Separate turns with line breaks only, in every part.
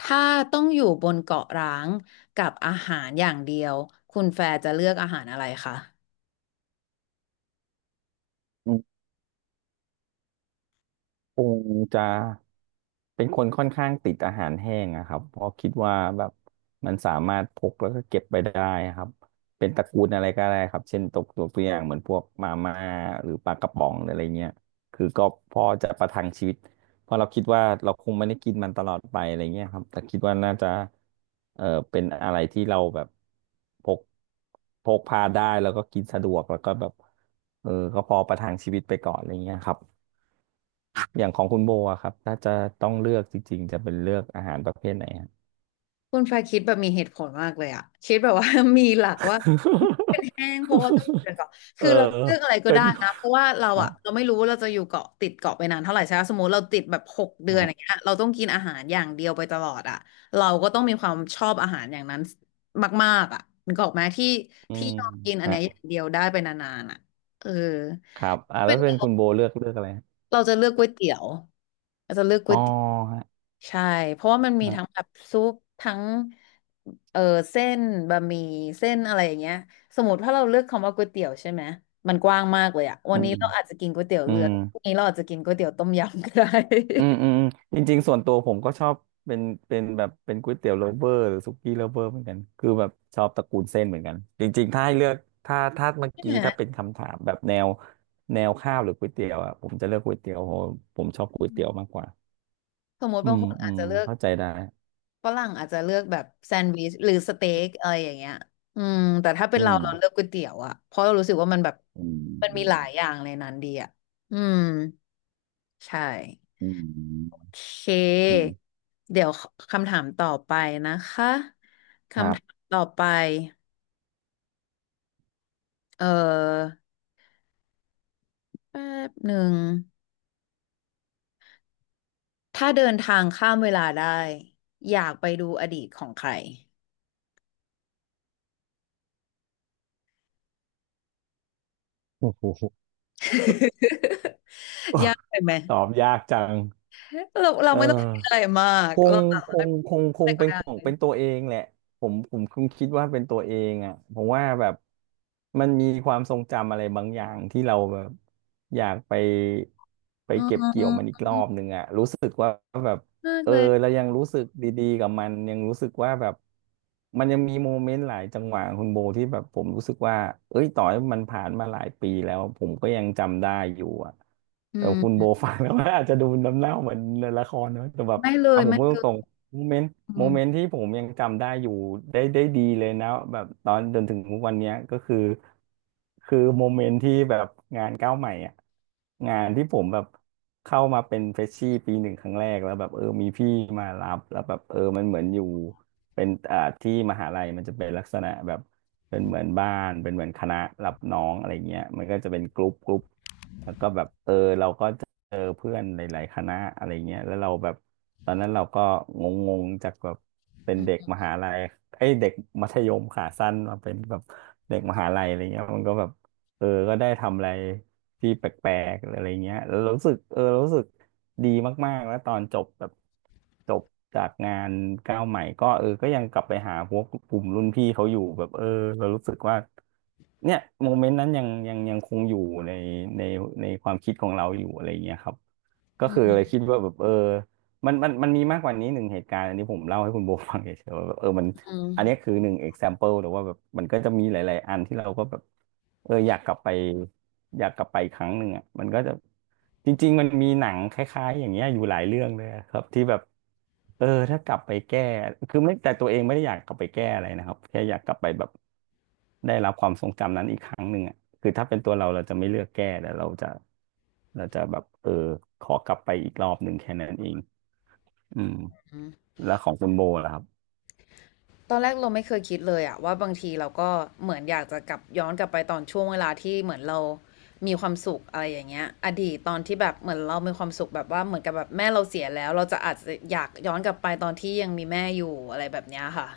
ถ้าต้องอยู่บนเกาะร้างกับอาหารอย่างเดียวคุณแฟร์จะเลือกอาหารอะไรคะ
อืมคงจะเป็นคนค่อนข้างติดอาหารแห้งอะครับเพราะคิดว่าแบบมันสามารถพกแล้วก็เก็บไปได้ครับเป็นตระกูลอะไรก็ได้ครับเช่นตกตัวอย่างเหมือนพวกมาม่าหรือปลากระป๋องหรืออะไรเงี้ยคือก็พอจะประทังชีวิตเพราะเราคิดว่าเราคงไม่ได้กินมันตลอดไปอะไรเงี้ยครับแต่คิดว่าน่าจะเออเป็นอะไรที่เราแบบพกพกพาได้แล้วก็กินสะดวกแล้วก็แบบก็พอประทังชีวิตไปก่อนอะไรเงี้ยครับ อย่างของคุณโบอะครับถ้าจะต้องเลือกจริงๆจะเป็นเลือกอาหารประเภทไหนฮะ
คุณแฟร์คิดแบบมีเหตุผลมากเลยอะคิดแบบว่า มีหลักว่า แห้งเพราะว่าต้องอยู่บนเกาะ
เอ
คื
อ
อเราเลือกอะไรก็
เป็น
ได้นะเพราะว่าเรา
อ๋อ
อะเราไม่รู้ว่าเราจะอยู่เกาะติดเกาะไปนานเท่าไหร่ใช่ไหมสมมติเราติดแบบหกเดือน
ฮะ
อย่างเงี้ยเราต้องกินอาหารอย่างเดียวไปตลอดอะเราก็ต้องมีความชอบอาหารอย่างนั้นมากๆอะนึกออกไหมที่
อื
ที่
ม
ยอมกินอันเนี้ยอ
ฮะ
ย่างเดียวได้ไปนานๆอะเออ
ครับอ่าแล้วเป็นคุณโบเลือกอะไรฮะ
เราจะเลือกก๋วยเตี๋ยวเราจะเลือกก๋
อ๋อ
วยเตี๋ยว
ฮะ
ใช่เพราะว่ามันมี
ฮะ
ทั้งแบบซุปทั้งเออเส้นบะหมี่เส้นอะไรอย่างเงี้ยสมมติถ้าเราเลือกคำว่าก๋วยเตี๋ยวใช่ไหมมันกว้างมากเลยอะวั
อื
นนี้
ม
เราอาจจะกินก๋วยเตี๋ยว
อื
เรือ
ม
พรุ่งนี้เราอาจจะกินก๋วยเตี๋ยวต้มยำก็ได้
อืมอืมอืมจริงๆส่วนตัวผมก็ชอบเป็นเป็นแบบเป็นก๋วยเตี๋ยวโ o เวอร์หรือสุกี้โลเวอร์เหมือนกันคือแบบชอบตระกูลเส้นเหมือนกันจริงๆถ้าให้เลือกถ้าเมื่อ
ใช่
กี้
ไหม
ถ้าเป็นคำถามแบบแนวแนวข้าวหรือก๋วยเตี๋ยวอ่ะผมจะเลือกก๋วยเตี๋ยวเพราะผมชอบก๋วยเตี๋ยวมากกว่า
สมมติ
อื
บาง
ม
คน
อื
อาจ
ม
จะเลือก
เข้าใจได้
ฝรั่งอาจจะเลือกแบบแซนด์วิชหรือสเต็กอะไรอย่างเงี้ยอืมแต่ถ้าเป็น
อื
เรา
ม
เราเลือกก๋วยเตี๋ยวอะเพราะเรารู้สึกว่ามันแบบ
อื
มันมีหลาย
ม
อย่างในนั้นดีอะอืมใช่
อืม
เค
อืม
เดี๋ยวคำถามต่อไปนะคะ
ครั
คำถาม
บ
ต่อไป เออแป๊บหนึ่ง ถ้าเดินทางข้ามเวลาได้ อยากไปดูอดีตของใคร
โอ้โห
ยากไปไหม
ตอบยากจัง
เรา
เออ
ไม่ต้องคิดอะไรมาก
ค
เรา
ง
สา
ค
มารถ
งคงค
ไป
ง
ก็
เป็นของ
ได้
เป็นตัวเองแหละผมคงคิดว่าเป็นตัวเองอ่ะผมว่าแบบมันมีความทรงจำอะไรบางอย่างที่เราแบบอยากไปไป
อ๋
เก็บเกี่ยวมัน
อ
อีกรอบหนึ่งอ่ะรู้สึกว่า
มาก
เออ
เลย
เรายังรู้สึกดีๆกับมันยังรู้สึกว่าแบบมันยังมีโมเมนต์หลายจังหวะคุณโบที่แบบผมรู้สึกว่าเอ้ยต่อให้มันผ่านมาหลายปีแล้วผมก็ยังจำได้อยู่อ่ะเอ
อื
อคุณโบ
ม
ฟังแล้วมันอาจจะดูน้ำเน่าเหมือนในละครนะแต่แบบ
ไม่เล
เอา
ย
ผม
ไม่
พูด
เล
ต
ย
รงๆโมเมนต์
อื
โม
ม
เมนต์ที่ผมยังจำได้อยู่ได้ดีเลยนะแบบตอนจนถึงทุกวันเนี้ยก็คือคือโมเมนต์ที่แบบงานก้าวใหม่อ่ะงานที่ผมแบบ เข้ามาเป็นเฟรชชี่ปีหนึ่งครั้งแรกแล้วแบบเออมีพี่มารับแล้วแบบเออมันเหมือนอยู่เป็นที่มหาลัยมันจะเป็นลักษณะแบบเป็นเหมือนบ้านเป็นเหมือนคณะรับน้องอะไรเงี้ยมันก็จะเป็นกรุ๊ป เจอเพื่อนหลายๆคณะอะไรเงี้ยแล้วเราแบบตอนนั้นเราก็งงๆจากแบบเป็น
อื
เด็ก
ม
มหาลัยไอ้ยเด็กมัธยมขาสั้นมาเป็นแบบเด็กมหาลัยอะไรเงี้ยมันก็แบบเออก็ได้ทำอะไรที่แปลกๆอะไรเงี้ยแล้วรู้สึกเออรู้สึกดีมากๆแล้วตอนจบแบบจบจากงานก้าวใหม่ก็เออก็ยังกลับไปหาพวกกลุ่มรุ่นพี่เขาอยู่แบบเออเรารู้สึกว่า เนี่ยโมเมนต์นั้นยังคงอยู่ในในในความคิดของเราอยู่อะไรอย่างเงี้ยครับก็
อื
คือ
ม
เลยคิดว่าแบบเออมันมีมากกว่านี้หนึ่งเหตุการณ์อันนี้ผมเล่าให้คุณโบฟังเฉยๆว่าแบบเออมัน อันนี้
อ
คือหนึ่ง example หรือว่าแบบมันก็จะมีหลายๆอันที่เราก็แบบเอออยากกลับไปอยากกลับไปอีกครั้งหนึ่งอ่ะมันก็จะจริงๆมันมีหนังคล้ายๆอย่างเงี้ยอยู่หลายเรื่องเลยอะครับที่แบบเออถ้ากลับไปแก้คือไม่แต่ตัวเองไม่ได้อยากกลับไปแก้อะไรนะครับแค่อยากกลับไปแบบได้รับความทรงจำนั้นอีกครั้งหนึ่งอ่ะคือถ้าเป็นตัวเราเราจะไม่เลือกแก้แต่เราจะแบบเออขอกลับไปอีกรอบหนึ่งแค่นั้นเองอืม
ืม
แล้วของคุณโบล่ะครับ
ตอนแรกเราไม่เคยคิดเลยอะว่าบางทีเราก็เหมือนอยากจะกลับย้อนกลับไปตอนช่วงเวลาที่เหมือนเรามีความสุขอะไรอย่างเงี้ยอดีตตอนที่แบบเหมือนเรามีความสุขแบบว่าเหมือนกับแบบแม่เราเสียแล้วเราจะอาจจะอยากย้อนกลับไปตอนที่ยังมีแม่อยู่อะไรแบบเนี้ยค่ะ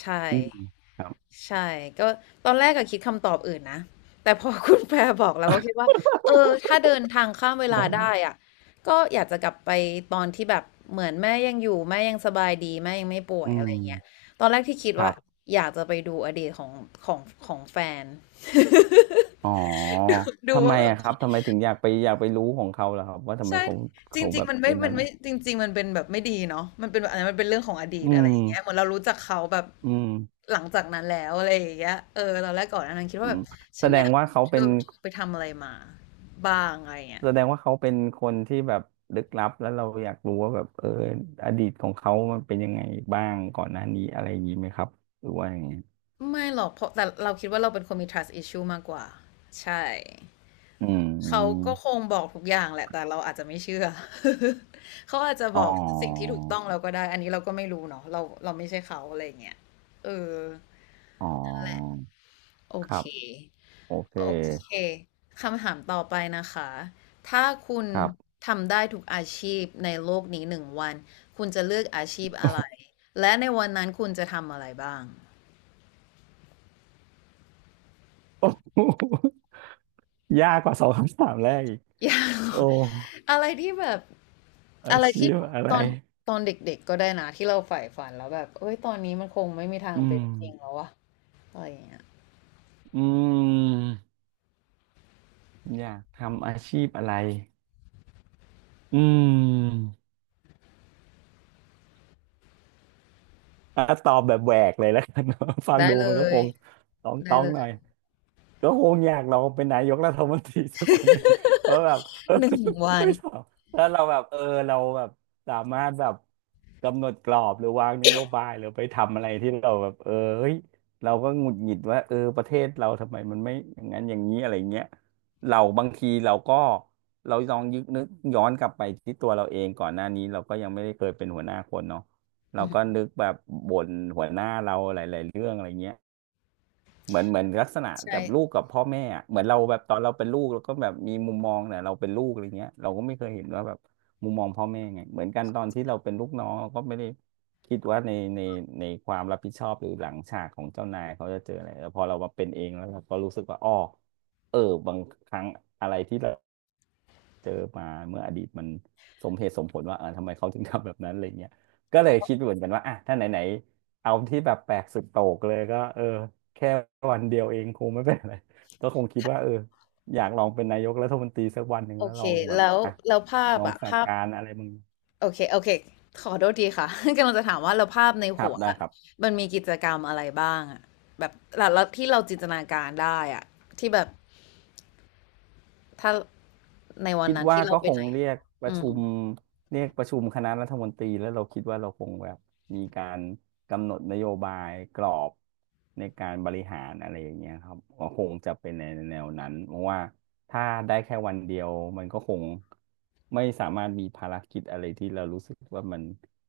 ใช่
อืมครั
ใช่ก็ตอนแรกก็คิดคำตอบอื่นนะแต่พอ คุณแพรบอกเราก็คิดว่าเออถ้าเดินทางข้ามเวลาได้
บ
อะก็อยากจะกลับไปตอนที่แบบเหมือนแม่ยังอยู่แม่ยังสบายดีแม่ยังไม่ป่ว
อื
ยอะไร
ม
เงี้ยตอนแรกที่คิด
ครั
ว่า
บ
อยากจะไปดูอดีตของของของแฟน
อ๋อ
ดู
ทำไม
ว่าแบบ
อะครับทำไมถึงอยากไปรู้ของเขาล่ะครับว่าทำไม
ใช่
เขา
จริ
แบ
ง
บ
ๆมันไม่
เป็นนั้
มัน
นเนี่
ไม่
ย
จริงๆมันเป็นแบบไม่ดีเนาะมันเป็นแบบอันนั้นมันเป็นเรื่องของอดี
อื
ตอะไร
ม
อย่างเงี้ยเหมือนเรารู้จักเขาแบบ
อืม
หลังจากนั้นแล้วอะไรอย่างเงี้ยเออตอนแรกก่อนอันนั้นคิด
อื
ว่าแบ
ม
บ
แส
ฉัน
ด
อยา
ง
ก
ว่า
รู้
เขา
เธ
เป็น
อเธอไปทำอะไรมาบ้างอะไรเงี้ย
แสดงว่าเขาเป็นคนที่แบบลึกลับแล้วเราอยากรู้ว่าแบบเอออดีตของเขามันเป็นยังไงบ้างก่อนหน้านี้อะไรอย่างนี้ไหมครับหรือว่าอย่างไง
ไม่หรอกเพราะแต่เราคิดว่าเราเป็นคนมี trust issue มากกว่าใช่
อื
เขาก็
ม
คงบอกทุกอย่างแหละแต่เราอาจจะไม่เชื่อ เขาอาจจะบ
อ๋อ
อกสิ่งที่ถูกต้องเราก็ได้อันนี้เราก็ไม่รู้เนาะเราไม่ใช่เขาอะไรอย่างเงี้ยเออ
อ๋อ
โอ
ครั
เค
บโอเค
โอเคคำถามต่อไปนะคะ ถ้าคุณ
ครับ
ทำได้ทุกอาชีพในโลกนี้หนึ่งวัน คุณจะเลือกอาชีพอะไร และในวันนั้นคุณจะทำอะไรบ้าง
โอ้โหยากกว่าสองคำถามแรกอีก
อยากรู้
โอ้
อะไรที่แบบ
อา
อะไร
ชี
ที่
พอะไร
ตอนตอนเด็กๆก็ได้นะที่เราใฝ่ฝันแล้วแบบเอ้ยตอนนี้มันคงไม่มีทาง
อื
เป็
ม
นจริงแล้ววะอะไรอย่างเงี้ย
อืมอยากทำอาชีพอะไร อืมอ่ะตอบแบบแหวกเลยแล้วกัน ฟัง
ได้
ดู
เล
มันก็ค
ย
งต้อง
ได้
ต้อง
เล
หน่อ
ย
ย ก็คงอยากเราเป็นนายกรัฐมนตรีสักวันหนึ่ง เพราะแบบ เออ
หนึ่งวั
ไม่
น
ชอบถ้าเราแบบเราแบบสามารถแบบกำหนดกรอบหรือวางนโยบายหรือไปทำอะไรที่เราแบบเฮ้ยเราก็หงุดหงิดว่าเออประเทศเราทำไมมันไม่อย่างนั้นอย่างนี้อะไรเงี้ยเราบางทีเราก็เราลองยึกนึกย้อนกลับไปที่ตัวเราเองก่อนหน้านี้เราก็ยังไม่ได้เคยเป็นหัวหน้าคนเนาะ
อื
เรา
อหื
ก็
อ
นึกแบบบ่นหัวหน้าเราหลายๆเรื่องอะไรเงี้ย เหมือนลักษณะ
ใช
แบบลูก
่
กับพ่อแม่อะเหมือนเราแบบตอนเราเป็นลูกเราก็แบบมีมุมมองเนี่ยเราเป็นลูกอะไรเงี้ยเราก็ไม่เคยเห็นว่าแบบมุมมองพ่อแม่ไงเหมือนกันตอนที่เราเป็นลูกน้องเราก็ไม่ได้คิดว่าในในในความรับผิดชอบหรือหลังฉากของเจ้านายเขาจะเจออะไรแต่พอเรามาเป็นเองแล้วเราก็รู้สึกว่าอ้อเออบางครั้งอะไรที่เรา เจอมาเมื่ออดีตมันสมเหตุสมผลว่าเออทำไมเขาถึงทำแบบนั้นอะไรเงี้ยก็เลยคิดเหมือนกันว่าอ่ะถ้าไหนๆเอาที่แบบแปลกสุดโต่งเลยก็เออแค่วันเดียวเองคงไม่เป็นไรก็คงคิดว่าเอออยากลองเป็นนายกรัฐมนตรีสักวันหนึ่ง
โอ
แล้ว
เค
ลองแบบ
แล้ว
อ่ะ
แล้วภาพ
ลอง
อะ
สั่ง
ภาพ
การอะไรมึง
โอเค โอเค ขอโทษทีค่ะ กำลังจะถามว่าเราภาพใน
ครั
หั
บ
ว
ได้
อะ
ครับ
มันมีกิจกรรมอะไรบ้างอะแบบแล้วที่เราจินตนาการได้อะที่แบบ ถ้าในวัน
คิด
นั้น
ว่า
ที่เรา
ก็
ไป
ค
ไห
ง
น
เรียกประ
อื
ชุ
ม
มเรียกประชุมคณะรัฐมนตรีแล้วเราคิดว่าเราคงแบบมีการกำหนดนโยบายกรอบในการบริหารอะไรอย่างเงี้ยครับก็คงจะเป็นในแนวนั้นเพราะว่าถ้าได้แค่วันเดียวมันก็คงไม่สามารถมีภารกิจอะไรที่เรารู้สึกว่ามัน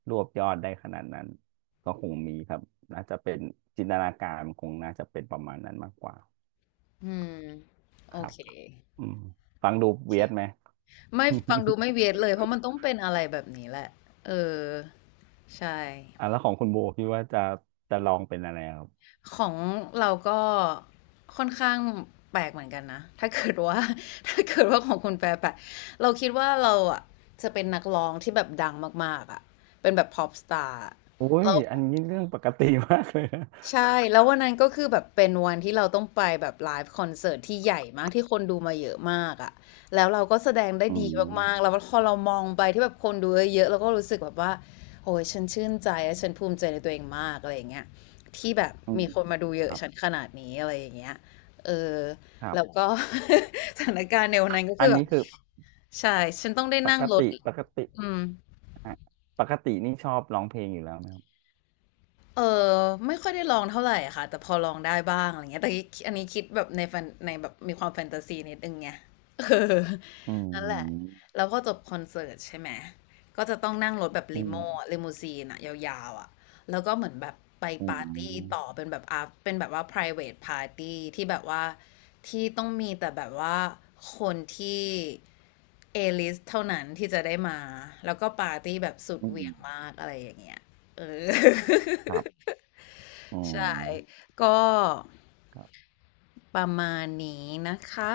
รวบยอดได้ขนาดนั้นก็คงมีครับน่าจะเป็นจินตนาการคงน่าจะเป็นประมาณนั้นมากกว่า
อืมโอ
ครับ
เค
อืมฟังดู
โอเค
เวียดไหม
ไม่ฟังดู ไม่เวียดเลย เพราะมันต้องเป็นอะไรแบบนี้แหละ เออ ใช่
อ่ะแล้วของคุณโบคิดว่าจะจะลองเป็นอะไรครับ
ของเราก็ค่อนข้างแปลกเหมือนกันนะถ้าเกิดว่า ถ้าเกิดว่าของคุณแปลกเราคิดว่าเราอ่ะจะเป็นนักร้องที่แบบดังมากๆอ่ะเป็นแบบ pop star
โอ้
แล้
ย
ว
อันนี้เรื่องปกติมากเลยนะ
ใช่แล้ววันนั้นก็คือแบบเป็นวันที่เราต้องไปแบบไลฟ์คอนเสิร์ตที่ใหญ่มากที่คนดูมาเยอะมากอ่ะแล้วเราก็แสดงได้
อื
ดี
ม
มากๆแล้วพอเรามองไปที่แบบคนดูเยอะๆเราก็รู้สึกแบบว่าโอ้ยฉันชื่นใจและฉันภูมิใจในตัวเองมากอะไรอย่างเงี้ยที่แบบ
อืม
มีคนมาดูเย
ค
อะ
รั
ฉัน
บ
ขนาดนี้อะไรอย่างเงี้ยเออ
ครับ
แล้วก็ สถานการณ์ในวันนั้นก็
อั
คือ
น
แบ
นี้
บ
คือ
ใช่ฉันต้องได้
ป
นั่ง
ก
รถ
ติปกติ
อืม
ฮะปกตินี่ชอบร้องเพลงอยู่แล้วไหมครับ
เออไม่ค่อยได้ลองเท่าไหร่ค่ะแต่พอลองได้บ้างอะไรเงี้ยแต่อันนี้คิดแบบในแฟนในแบบมีความแฟนตาซีนิดนึงไง เออ
อื
นั่นแหละ
ม
แล้วพอจบคอนเสิร์ตใช่ไหมก็จะต้องนั่งรถแบบ
อื
ลิ
ม
โม่ลิมูซีนอะยาวๆอะแล้วก็เหมือนแบบไป
อื
ปาร์ตี้
ม
ต่อเป็นแบบอาเป็นแบบว่า private party ที่แบบว่าที่ต้องมีแต่แบบว่าคนที่เอลิสเท่านั้นที่จะได้มาแล้วก็ปาร์ตี้แบบสุด
อื
เหวี่ยง
ม
มากอะไรอย่างเงี้ยเออ
ครับอื
ใช่
ม
ก็ประมาณนี้นะคะ